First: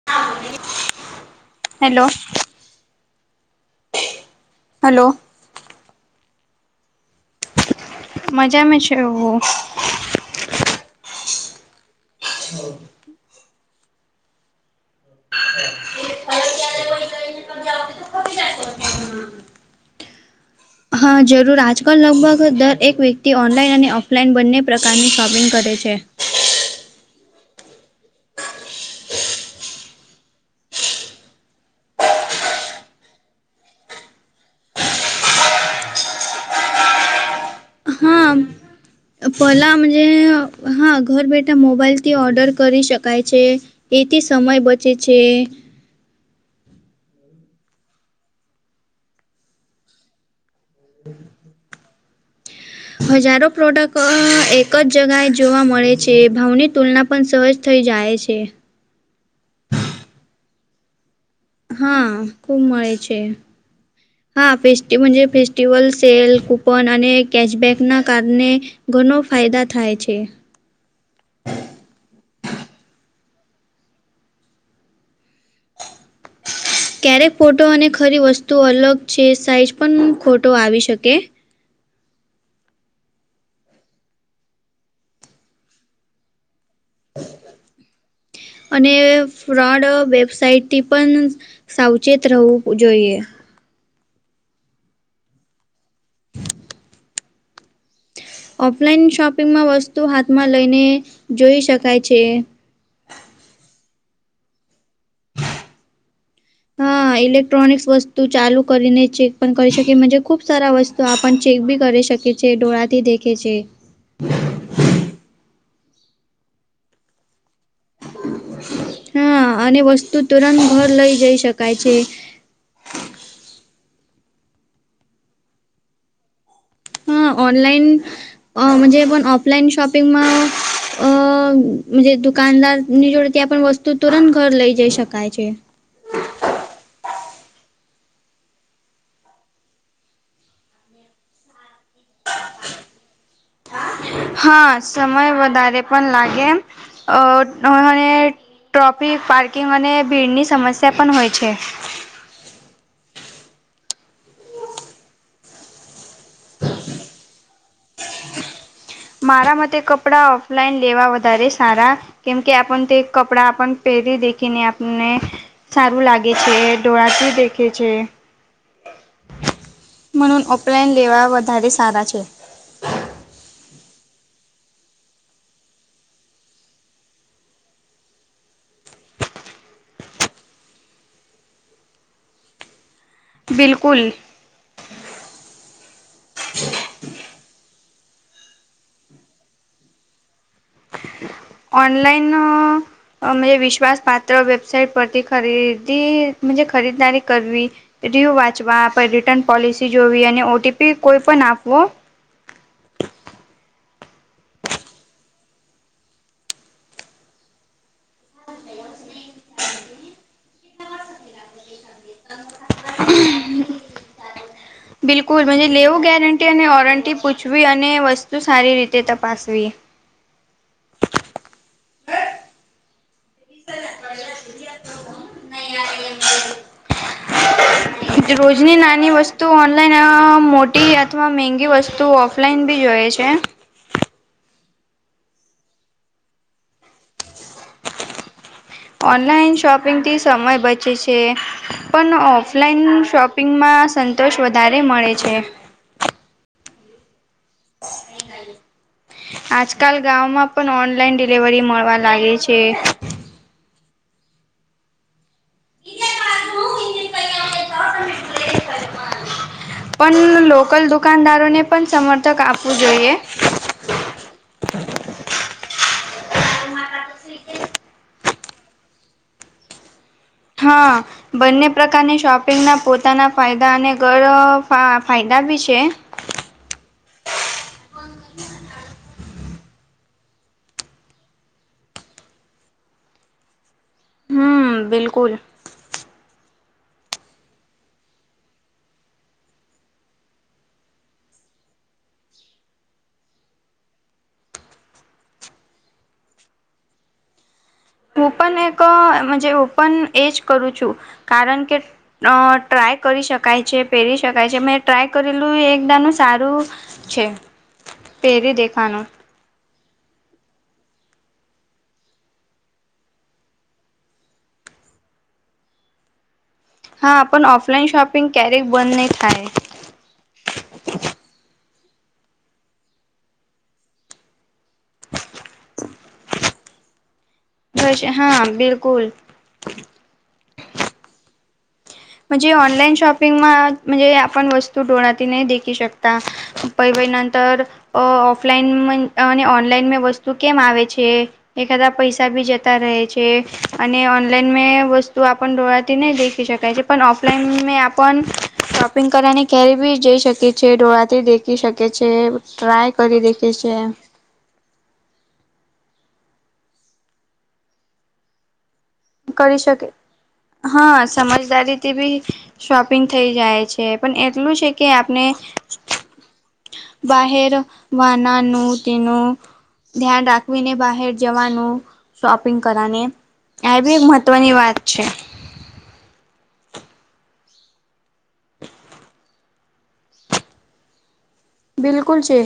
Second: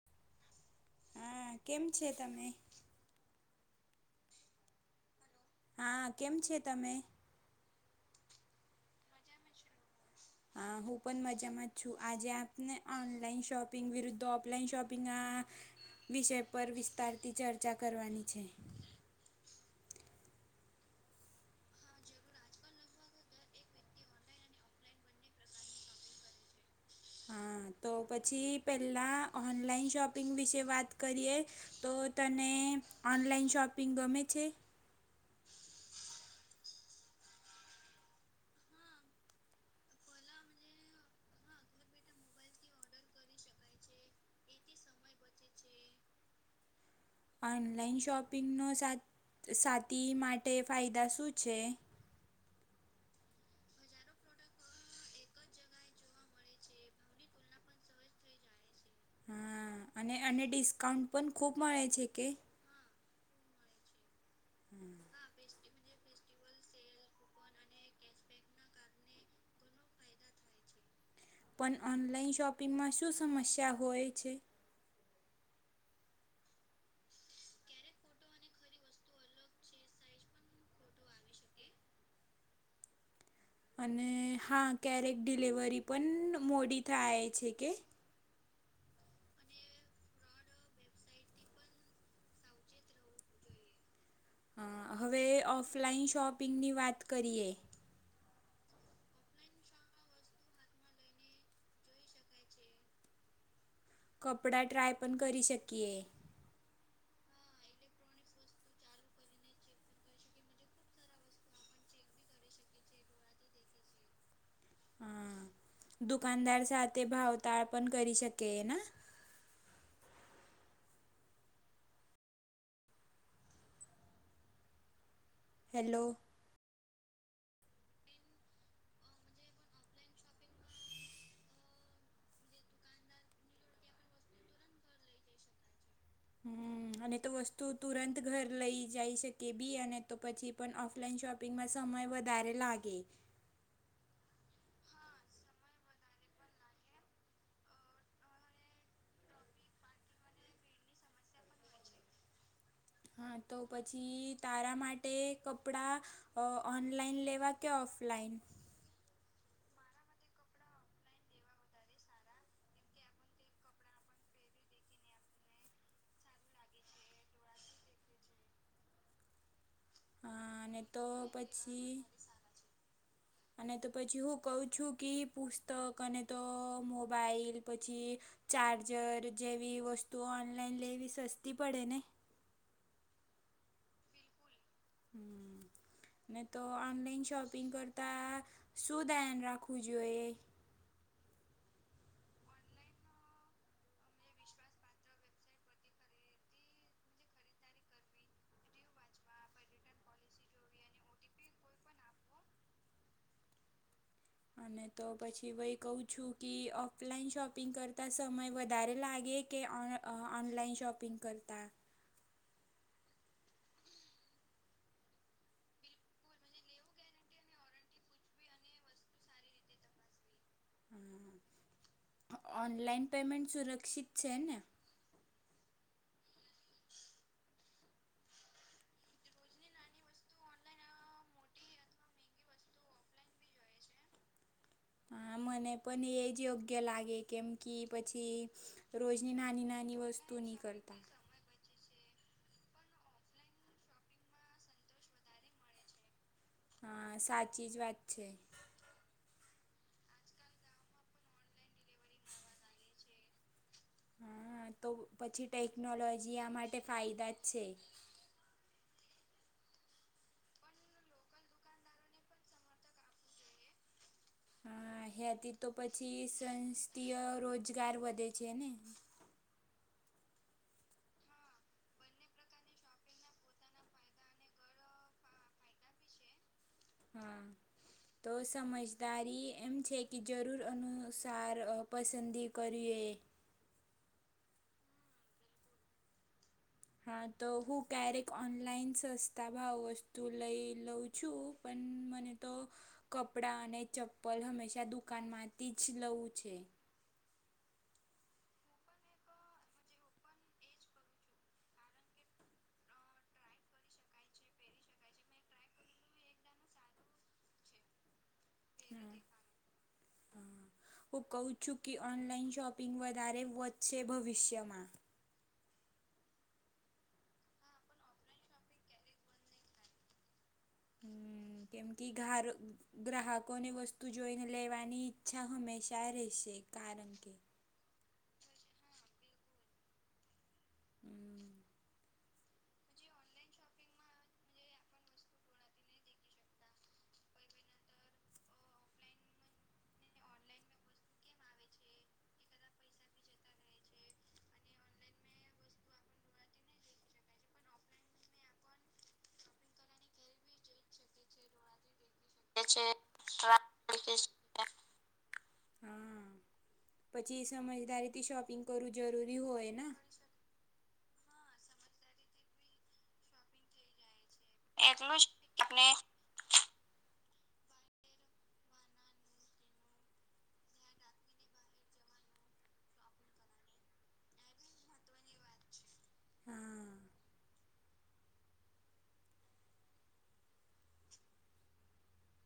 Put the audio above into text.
[unintelligible] હા કેમ છે હેલો તમે. હલો. હા કેમ છે તમે. મજા મે છુ. હા હું પણ મજામાં છું આજે આપને ઓનલાઈન શોપ પિંગ વિરુદ્ધ ઓફલાઈન શોપિંગ આ વિષય પર વિસ્તારથી ચર્ચા કરવાની. છે. હા જરૂર આજકાલ લગભગ દરક વ્યક્તિ ઓનલાઈન અને ઓફલાઈન બંને પ્રકારની શોપિંગ કરે છે. હા તો પછી પહેલાં ઓનલાઈન શોપિંગ વિશે વાત કરીએ તો તને ઓનલાઈન શોપિંગ ગમે છે. પલાજ હા ઘર બેઠા મોબાઈલથી ઓર્ડર કરી શકાય છે. એથી સમય બચે છે. ઓનલાઈન શોપિંગનો સા સાથી માટે ફાયદા શું છે. હજારો પ્રોડક્ટ એક જ જગ્યાએ જોવા મળે છે ભાવની તુલના પણ સહજ થઈ જાય છે. હા અને અને ડિસ્કાઉન્ટ પણ ખૂબ મળે છે હા કે ખૂબ મળ છે હા ફેસ્ટ ફેસ્ટસ્ટીવલ્સલ સેલ ખ પણ અને કેશબેકના કારણે ઘણો ફાયદા થાય છે. પણ ઓનલાઈન શોપિંગમાં શું સમસ્યા હોય છે. ક્યારેક ફોટો અને ખરી વસ્તુ અલગ છે સાઈઝ પણ ખોટો આવી શકે અને હા ક્યારેક ડિલિવરી પણ મોડી થાય છે કે. અને ફ્રોડ વેબસાઇટથી પણ સાવચેત રહેવું જોઈએ હવે ઓફલાઈન શોપિંગની વાત કરીએ ઓફલાઈન શોપિંગમાં વસ્તુ હાથમાં લઈને જોઈ શકાય છે. કપડા ટ્રાય પણ કરી શકીએ હા ઇલેક્ટ્રોનિક્સ વસ્તુ ચાલુ કરીને ચેક પણ કરી શકીજ ખુબ સારા વસ્તુ તો આપણ ચેક બી કરી શકીએ છ છેએ ડોળાથી દેખે છે. હા દુકાનદાર સાથે ભાવતાળ પણ કરી શકેના હા અને વસ્તુ તુરંત ઘર લઇ જઈ શકાય છે. હેલો હા ઓનલાઈનજ પણ ઓફલાઈન શોપિંગમાં અ દુકાનદાર ની જોડે ત્યાં પણ વસ્તુ તુરંત ઘર લઈ જઈ શકાય છે. હ અને તો વસ્તુ તુરંત ઘર લઈ જઈ શકે બી અને તો પછી પણ ઓફલાઈન શોપ શપિંગમાં સમય વધારે લાગે હા, સમય વધારે પણ લાગે એમ અહ અને ટ્રોફિક પાર્કિંગ અને ભીડની સમસ્યા પણ હોય છે. હા, તો પછી તારા માટે કપડાં અહ ઓનલાઈન લેવા કે ઓફલાઈન? મારા મતે કપડાં ઓફલાઈન લેવા વધારે સારા કેમ કે આપણ તે કપડા આપ પહેરી દેખી આપને સારું લાગે છે ઢોળાથી દેખે છે. હા અને તો લેવા વધારે પછી સારા છે. અને તો પછી હું કહું છું કે પુસ્તક અને તો મોબાઈલ પછી ચાર્જર જેવી વસ્તુઓ ઓનલાઈન લેવી સસ્તી પડે ને. બિલકુલ. હમ્મ. ને તો ઓનલાઈન શોપિંગ કરતા શું ધ્યાન રાખવું જોએ. ઓનલાઈન અહ અહ મેં વિશ્વાસ પાત્ર વેબસાઇટ પરથી ખરીદી જે ખરીદ દારી કરવી એ તીયુ વાંચવા આપડે રિટર્ન પોલિસી જોવી અને ઓ ટી પી કોઈ પણ આપવો અને તો પછી ભઈ કહું છું કે ઓફલાઈન શોપિંગ કરતા સમય વધારે લાગે કે ઓન ઓન ઓનલાઈન શોપિંગ કરતા? [inaudible] બિલકુલ મને લેવ ગેરંટી અને વોરંટી પૂ છવી અને વસ્તુ સારી રીતે તપાસવી. હા. અહ ઓનલાન પેમેન્ટ સુરક્ષિત છે ને [inaudible] હ રોજની નાની વસ્તુઓ ઓનલાઈન અહ મોટી અથવા મંંગી વસ્તુઓ ઓફ ઓફલાઈન બી જોઈએ છે. હા, મને પણ એજ યોગ્ય લાગે કેમ કી પછી રોજની ઓનલાઈન નાની નાની શોપિંગથી વસ્તુ સમય ની બચે કરતા છે. પણ ઓફલાઈન શોપિંગમાં સંતોષ વધારે મળે છે. હા, સાચી જ વાત છે. આજકાલ ગામમાં પણ ઓનલાઈન ડિલિવરી મળવા લાગે છે. હા, તો પછી ટેકનોલોજી આ માટે ફાયદા જ છે. પણ લોકલ દુકાનદારોને પણ સમર્થક આપવું જોઈએ. ને હેથી તો પછી સંસ્તીય રોજગાર વધે છે ને? હા. બંને પ્રકારની શોપિંગના પોતાના ફાયદા અને ઘર અહ ફાયદા બી છે. હા. તો સમજદારી એમ છે કે જરૂર અનુસાર અહ પસંદી કરીએ. હમ્મ, બિલકુલ. હા, તો હું ક્યારેક ઓનલાઈન સસ્તા ભાવ વસ્તુ લઈ લઉં છું. પણ મને તો કપડાં અને ચપ્પલ હંમેશા દુકાન માંથી જ લવું છે. ઓપન એક મેં જ ઓપન એ જ કરું છું કારણ કે અહ ટ્રાય કરી શકાય છે, પહેરી શકાય છે મે ટ્રાય કરેલું એકદાના સારું છે. પેરી દેખ હ હા. હું કહું છું કે ઓનલાઈન શોપિંગ વધારે વધશે ભવિષ્યમાં. હા, પણ ઓફલાઈન શોપિંગ ક્યારેક બંધ નહી થાય. હમ્મ. કેમ કે ઘારો ગ્રાહકોને વસ્તુ જોઈને લેવાની ઈચ્છા હંમેશા રહેશે. કારણ કે બજે હા બિલકુલ. હમ. જ ઓનલાઈન શોપિંગમાંજ આપણે વસ્તુ ડોળથી ન દેખી શકતા. પઈ વઈ નંતર અહ ઓફલાઈન અને ઓનલાઈન મે વસ્તુ કેમ આવે છે? એખાદા પૈસા બી જતા રહે છે અને ઓનલાઈન મેં વસ્તુ આપણ ડોહાતી નહીં દેખી શકાય છે. પણ ઓફલાઈન મે આપણ શોપિંગ કરવાની કેરી બી જઈ શકે છે. ડોળતી દેખી શકે છે, ટ્રાય કરી દેખે છે. હા પછી સમજદારી થી શોપિંગ કરવું જરૂરી કરી હોયને. શકે હા, સમજદારીથી બી શોપિંગ થઈ જાય છે, પણ એટલું છે કે આપણે અને બહેર વાનાનું તેનું. [unintelligible] ધ્યાન રાખવીને બહાર જવાનું શોપિંગ કરવાને. આ બી એક મહત્વની વાત છે. હા. બિલકુલ છે.